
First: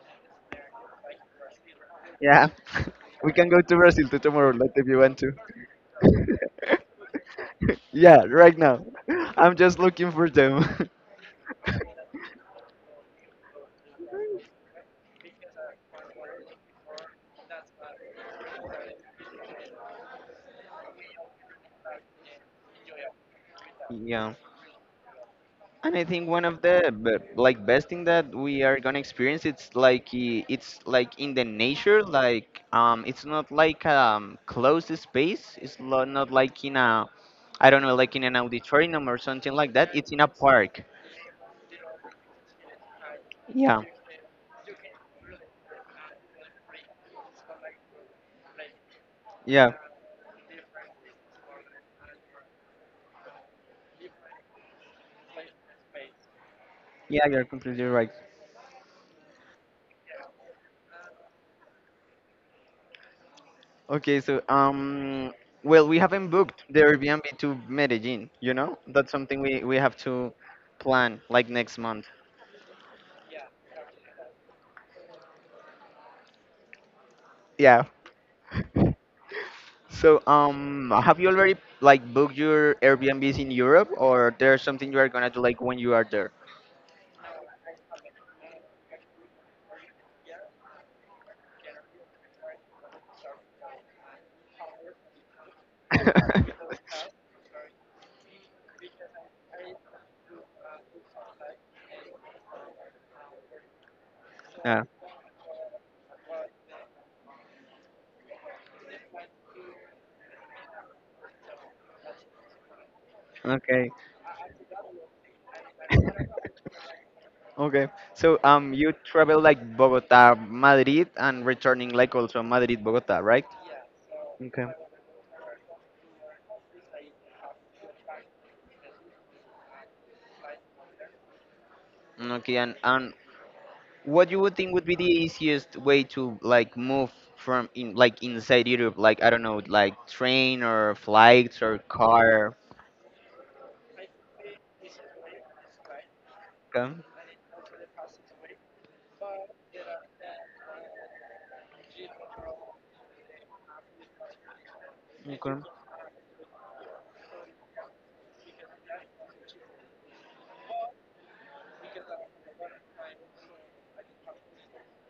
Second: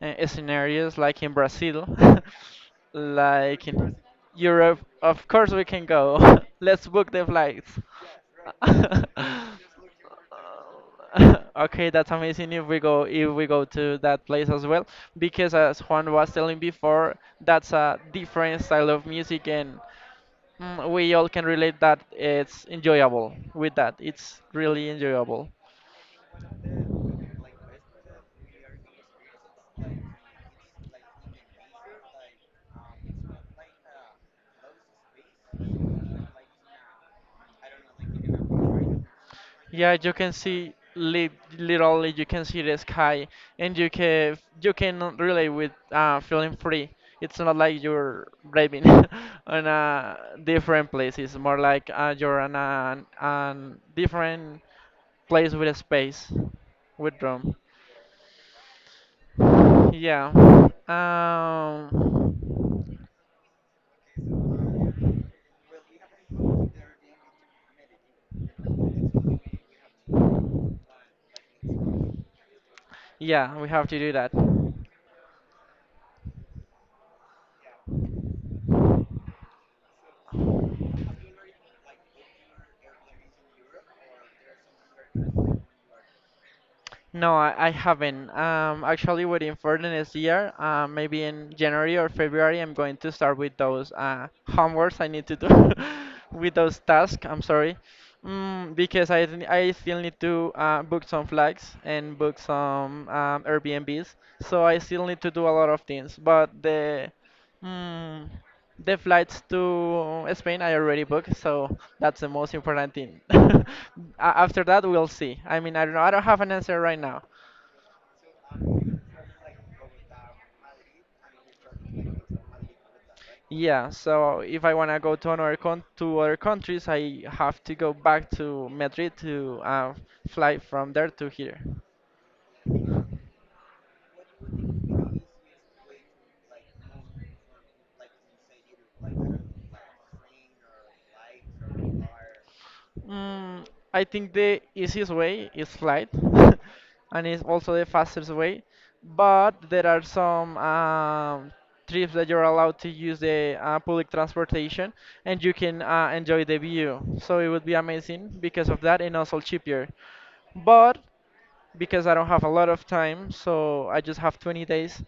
[SPEAKER 1] scenarios like in Brazil,
[SPEAKER 2] yeah. <laughs>
[SPEAKER 1] <laughs>
[SPEAKER 2] We can go
[SPEAKER 1] like
[SPEAKER 2] to
[SPEAKER 1] in
[SPEAKER 2] Brazil to Tomorrowland
[SPEAKER 1] Europe.
[SPEAKER 2] if you want
[SPEAKER 1] Of
[SPEAKER 2] to.
[SPEAKER 1] course, we can go. <laughs>
[SPEAKER 2] <laughs>
[SPEAKER 1] Let's book the flights.
[SPEAKER 2] yeah, yeah, right now.
[SPEAKER 1] <laughs>
[SPEAKER 2] <laughs> I'm just looking for them. <laughs>
[SPEAKER 1] Okay, that's amazing if we go to that place as well, because as Juan was telling before, that's a different style of music, and we all can relate that it's enjoyable with that.
[SPEAKER 2] Yeah.
[SPEAKER 1] It's really enjoyable.
[SPEAKER 2] And I think one of the like best thing that we are gonna experience it's like it's like in the nature, like it's not like closed space, it's not like in a I don't know like in an auditorium or something like that,
[SPEAKER 1] Yeah,
[SPEAKER 2] it's
[SPEAKER 1] you
[SPEAKER 2] in a
[SPEAKER 1] can see
[SPEAKER 2] park.
[SPEAKER 1] li literally you can see the sky and
[SPEAKER 2] Yeah,
[SPEAKER 1] you can relate with feeling free. It's not like you're driving <laughs> on
[SPEAKER 2] yeah,
[SPEAKER 1] a different place. It's more like you're on a an different place with space, with
[SPEAKER 2] yeah, you're
[SPEAKER 1] room.
[SPEAKER 2] completely right.
[SPEAKER 1] Yeah. Um,
[SPEAKER 2] Okay, so well we haven't booked the Airbnb to Medellin, you know, that's something we have to plan like next month.
[SPEAKER 1] yeah, we have to do that.
[SPEAKER 2] Yeah. <laughs> So, have you already like booked your Airbnbs in Europe, or there's something you are gonna do like when you are there?
[SPEAKER 1] No, I haven't. Actually waiting for the next year. Maybe in January or February, I'm going to start with those homeworks I need to do <laughs> with those
[SPEAKER 2] <laughs>
[SPEAKER 1] tasks. I'm sorry, because I still need to book some flags and book some Airbnbs. So I
[SPEAKER 2] Yeah.
[SPEAKER 1] still need to do a lot of things. But mm, the flights to Spain I already booked, so that's the most important thing. <laughs>
[SPEAKER 2] Okay.
[SPEAKER 1] After that, we'll see. I mean, I don't know. I don't have an answer right now.
[SPEAKER 2] Okay. So, you travel like Bogota, Madrid, and returning like also Madrid, Bogota, right?
[SPEAKER 1] Yeah, so if
[SPEAKER 2] Okay.
[SPEAKER 1] I wanna go to another con to other countries, I have to go back to Madrid to fly from there to here.
[SPEAKER 2] Okay. And what you would think would be the easiest way to like move from in like inside Europe, like I don't know, like train or flights or car?
[SPEAKER 1] Mm, I think the easiest way is flight,
[SPEAKER 2] Okay.
[SPEAKER 1] <laughs> and it's also the fastest way. But there are some trips that you're allowed to use the public transportation, and
[SPEAKER 2] Okay.
[SPEAKER 1] you can enjoy the view. So it would be amazing because of that, and also cheaper. But because I don't have a lot of time, so I just have 20 days.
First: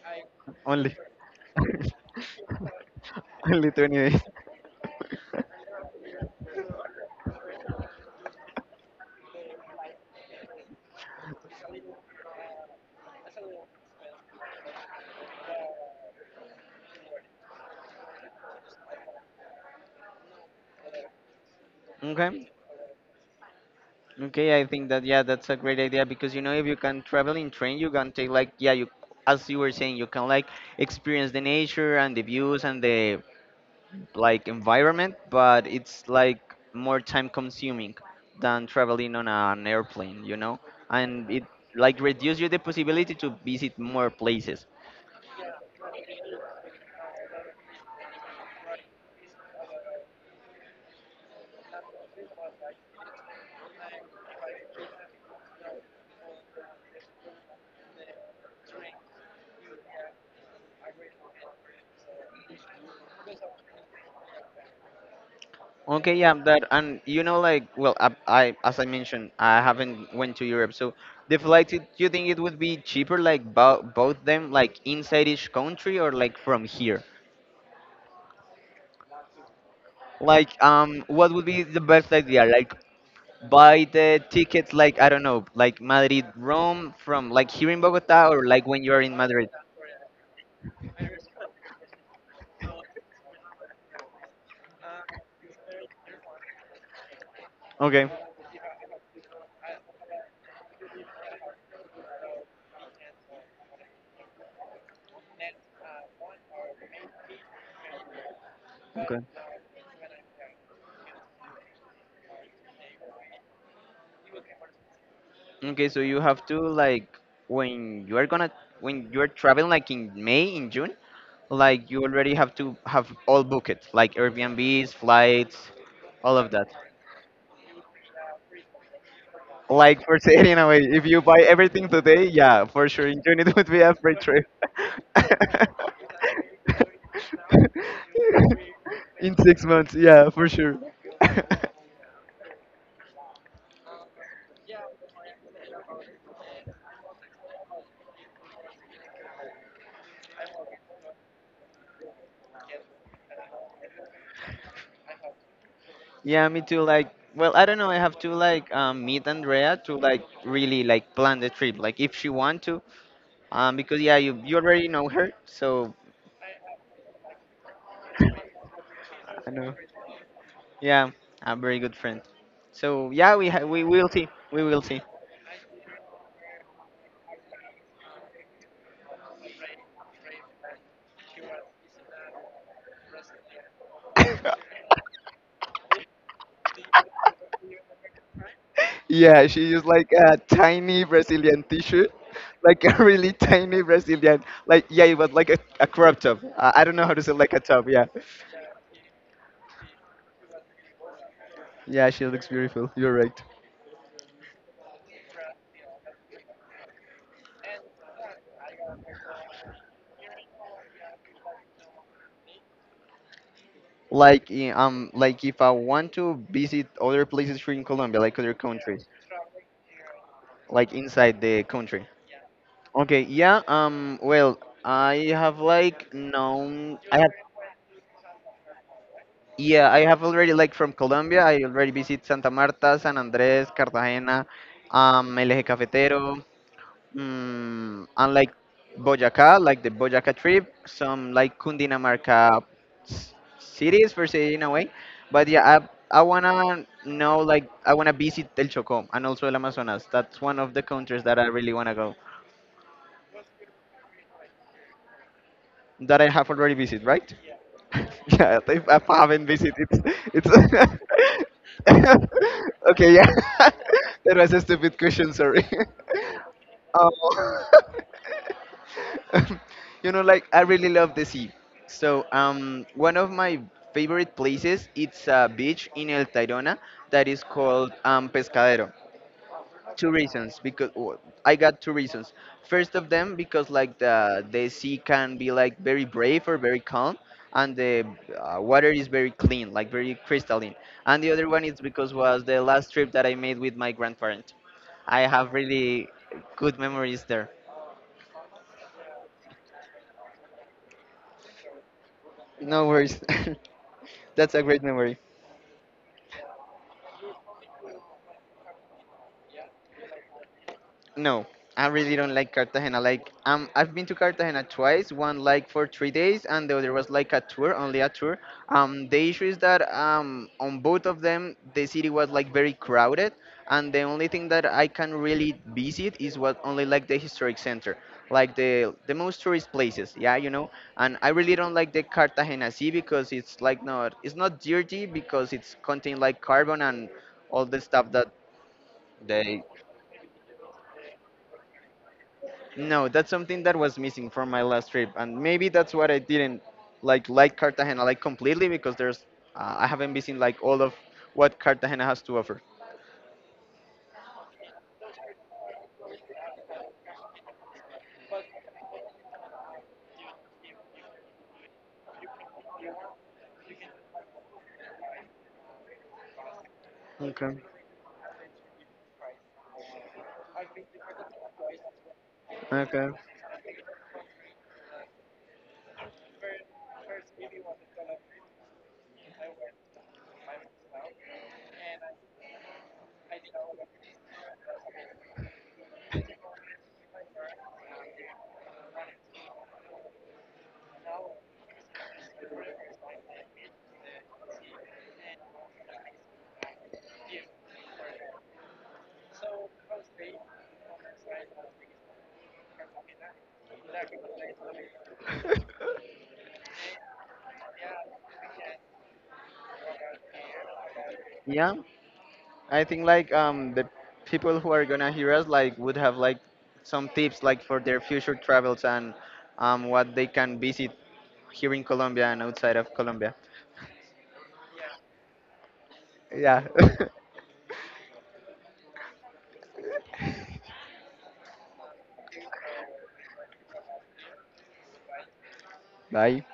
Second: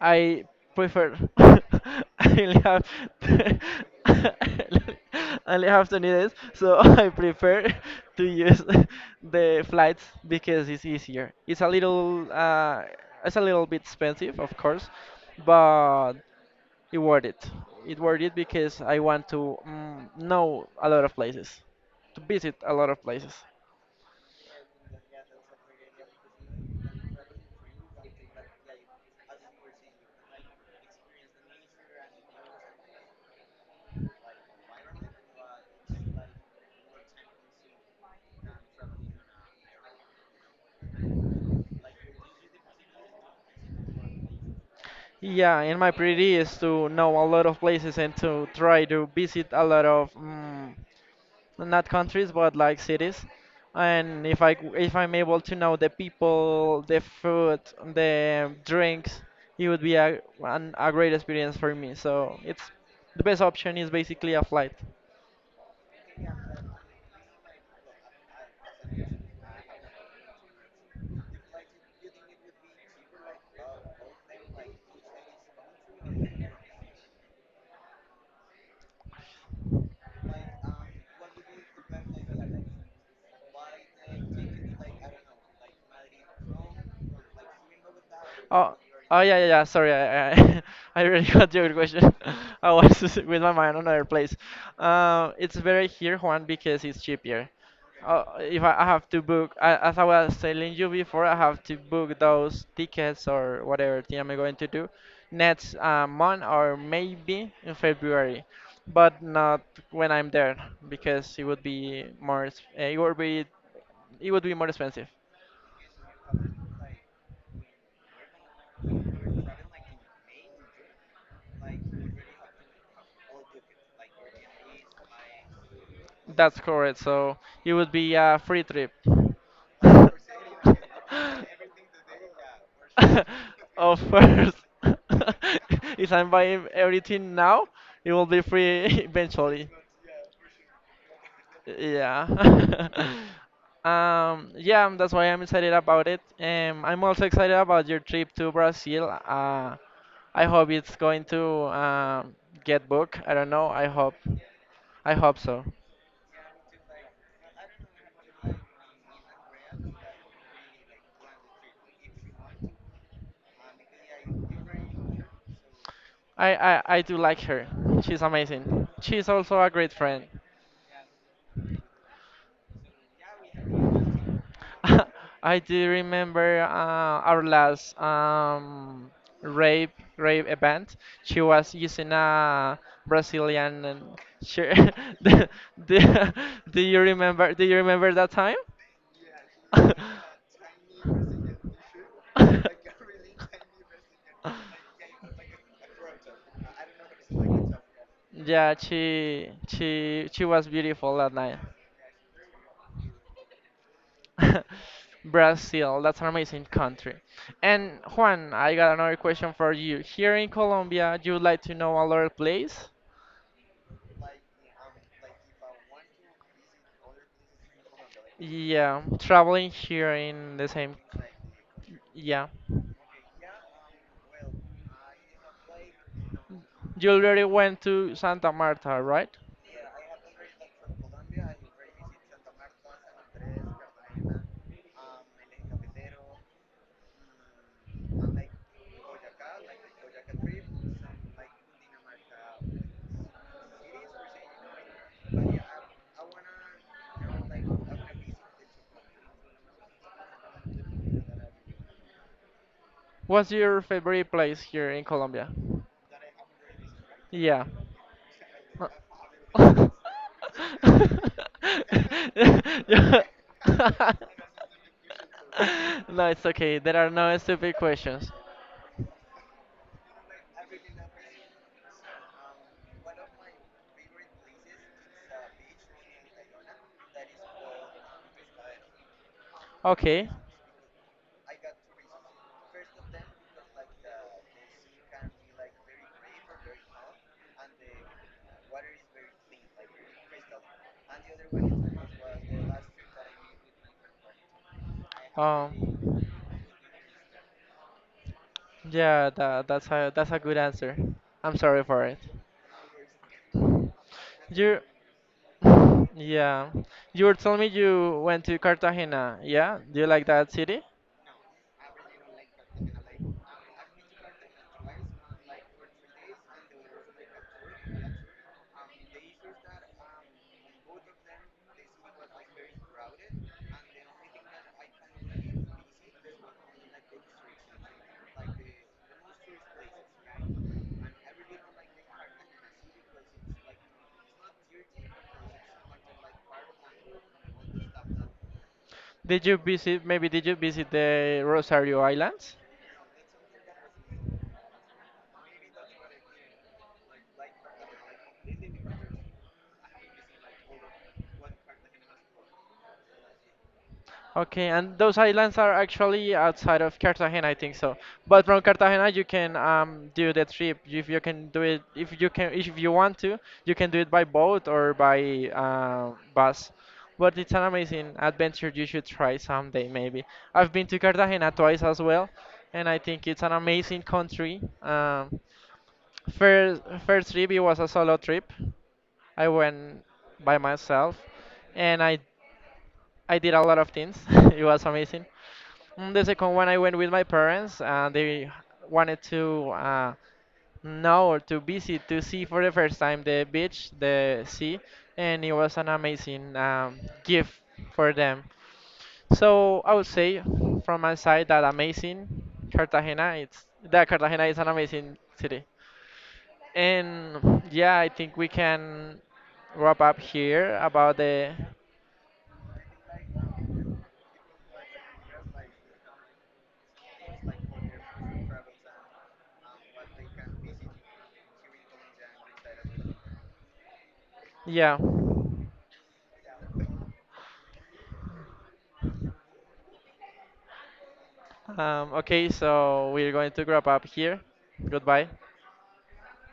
[SPEAKER 1] I
[SPEAKER 2] Only
[SPEAKER 1] prefer <laughs> I only have
[SPEAKER 2] <laughs>
[SPEAKER 1] <laughs>
[SPEAKER 2] only 20 days.
[SPEAKER 1] I only have 20 days, so <laughs> I prefer to use <laughs> the flights because it's easier. It's a little bit expensive, of course, but it worth it. It worth it because I want to know a lot of places, to
[SPEAKER 2] Okay.
[SPEAKER 1] visit a lot of places.
[SPEAKER 2] Okay, I think that, yeah, that's a great idea because you know if you can travel in train, you can take like, yeah, you as you were saying, you can like experience the nature and the views and the like environment, but it's like more time consuming than traveling on an airplane, you know, and it like reduces you the possibility to visit more places.
[SPEAKER 1] Yeah, and my priority is to know a lot of places and to try to visit a lot of not countries but like cities. And if I'm able to know the people, the food, the drinks, it would be a great experience for me. So it's the best option is basically a flight.
[SPEAKER 2] Okay, yeah, that, and you know, like, well, I as I mentioned, I haven't went to Europe, so the flight. Do you think it would be cheaper, like bo both them, like inside each country or like from here? Like, what would be the best idea? Like, buy the tickets, like I don't know, like Madrid, Rome, from like here in Bogota, or like
[SPEAKER 1] Oh,
[SPEAKER 2] when you are in
[SPEAKER 1] oh yeah, yeah,
[SPEAKER 2] Madrid.
[SPEAKER 1] yeah. Sorry, <laughs> I really got your question. <laughs> I was <laughs> with my mind on another place. It's better here, Juan, because it's cheaper.
[SPEAKER 2] Okay,
[SPEAKER 1] If I I have to book, as I was telling you before, I have to book those tickets or whatever thing I'm going to do next month or maybe in February, but
[SPEAKER 2] okay,
[SPEAKER 1] not when I'm there because it would be it would be more expensive.
[SPEAKER 2] okay. So you have to like when you are gonna when you are traveling, like in May, in June, like you already have to have all booked, like Airbnbs, flights, all of
[SPEAKER 1] That's
[SPEAKER 2] that.
[SPEAKER 1] correct. So it would be a free trip.
[SPEAKER 2] Like for <laughs> saying in a
[SPEAKER 1] <laughs> <laughs>
[SPEAKER 2] way, if you buy everything today, yeah, for sure in June it would be a
[SPEAKER 1] Of
[SPEAKER 2] free trip.
[SPEAKER 1] course. <laughs>
[SPEAKER 2] <laughs>
[SPEAKER 1] If I'm buying everything now, it will be free <laughs>
[SPEAKER 2] in six
[SPEAKER 1] eventually.
[SPEAKER 2] months, yeah, for sure. <laughs>
[SPEAKER 1] Yeah. <laughs> Yeah, that's why I'm excited about it. I'm also excited about your trip to Brazil. I hope it's going to get booked. I don't know. I hope. I hope so.
[SPEAKER 2] yeah, me too. Like, well, I don't know. I have to like meet Andrea to like really like plan the trip, like if she want to, because yeah, you already know her, so.
[SPEAKER 1] I do like her. She's amazing. She's
[SPEAKER 2] I
[SPEAKER 1] also a
[SPEAKER 2] know.
[SPEAKER 1] great friend.
[SPEAKER 2] Yeah, a very good friend. So yeah, we will see. We will see.
[SPEAKER 1] <laughs> I do remember our last rave rave event. She was using a Brazilian and she, <laughs>
[SPEAKER 2] <laughs>
[SPEAKER 1] do, do, <laughs> do you remember that time?
[SPEAKER 2] Yeah, she is like a
[SPEAKER 1] <laughs>
[SPEAKER 2] tiny Brazilian t-shirt, like a really tiny Brazilian. Like yeah, it was like a crop top. I don't know how to say like a top. Yeah,
[SPEAKER 1] Yeah, she was beautiful that night.
[SPEAKER 2] yeah, she looks beautiful. You're right.
[SPEAKER 1] <laughs> Brazil, that's an amazing country. And Juan, I got another question for you. Here in Colombia, you would like to know a lot of place?
[SPEAKER 2] Like like if I want to visit other places here in Colombia, like other
[SPEAKER 1] Yeah,
[SPEAKER 2] countries,
[SPEAKER 1] traveling here in the
[SPEAKER 2] like
[SPEAKER 1] same.
[SPEAKER 2] inside the country.
[SPEAKER 1] Yeah.
[SPEAKER 2] Okay, yeah. Well, I have like known.
[SPEAKER 1] You
[SPEAKER 2] I have.
[SPEAKER 1] already went to Santa Marta, right?
[SPEAKER 2] Yeah, I have already like from Colombia. I already visit Santa Marta, San Andrés, Cartagena, El Eje Cafetero, mm, and like Boyacá, like the Boyacá trip, some like Cundinamarca cities per se in a way. But yeah, I wanna know, like I wanna visit El Chocó and also El Amazonas. That's one of the countries that I really wanna go
[SPEAKER 1] What's your favorite place here in Colombia?
[SPEAKER 2] that I have already visited, right?
[SPEAKER 1] Yeah.
[SPEAKER 2] <laughs> yeah, if I haven't visited,
[SPEAKER 1] <laughs>
[SPEAKER 2] it's <laughs> okay.
[SPEAKER 1] Yeah.
[SPEAKER 2] Yeah, <laughs>
[SPEAKER 1] <laughs>
[SPEAKER 2] that was a stupid question. Sorry.
[SPEAKER 1] No,
[SPEAKER 2] <laughs>
[SPEAKER 1] it's okay. There are
[SPEAKER 2] Um,
[SPEAKER 1] no stupid questions.
[SPEAKER 2] <laughs> you know, like I really love the sea. So, one of my favorite places it's a beach in El Tayrona that is called Pescadero. Two
[SPEAKER 1] Okay.
[SPEAKER 2] reasons because I got two reasons. First of them because like the sea can be like very brave or very calm, and the water is very clean, like very crystalline. And the other one is because was the last trip that I made with my grandparents. I have really
[SPEAKER 1] Um.
[SPEAKER 2] good memories there.
[SPEAKER 1] Yeah, that's a good answer. I'm sorry for it.
[SPEAKER 2] No worries. <laughs> That's a
[SPEAKER 1] You.
[SPEAKER 2] great memory.
[SPEAKER 1] <sighs> <laughs> Yeah. You were telling me you went to Cartagena. Yeah. Do you like that city?
[SPEAKER 2] No, I really don't like Cartagena. Like, I've been to Cartagena twice. One like for 3 days, and the other was like a tour, only a tour. The issue is that on both of them, the city was like very crowded, and the only thing that I can really visit is what only like the historic center, like the most tourist places. Yeah, you know. And I really don't like the Cartagena Sea because it's like not it's not dirty because it's contain like carbon and all the stuff that.
[SPEAKER 1] Did you
[SPEAKER 2] They.
[SPEAKER 1] visit? Maybe did you visit the Rosario Islands?
[SPEAKER 2] No, that's something that was missing from my last trip, and maybe that's what I didn't like Cartagena like completely because there's I haven't visited like all of what Cartagena has to offer.
[SPEAKER 1] Okay, and those islands are actually outside of Cartagena, I think so. But from Cartagena, you can do the trip. If you can do it, if you can, if you want to, you can do it by boat or by bus. But it's
[SPEAKER 2] Okay.
[SPEAKER 1] an amazing adventure. You should try someday, maybe. I've been to Cartagena twice as well, and I
[SPEAKER 2] Okay.
[SPEAKER 1] think it's an amazing country. First trip it was a solo trip. I went by myself, and I did a lot of things. <laughs> It was amazing. Mm, the second one, I went with my parents, and they wanted to know or to visit to see for the first time the beach, the sea, and it was an amazing gift for them. So I would say from my side that amazing Cartagena. It's that Cartagena is an amazing city. And yeah, I think we can wrap up here about the
[SPEAKER 2] Yeah, I think like the people who are gonna hear us like would have like some tips like for their future travels and what they can visit here in Colombia and outside of Colombia.
[SPEAKER 1] yeah.
[SPEAKER 2] Yeah. <laughs>
[SPEAKER 1] Okay, so we're going to wrap up here. Goodbye.
[SPEAKER 2] Bye.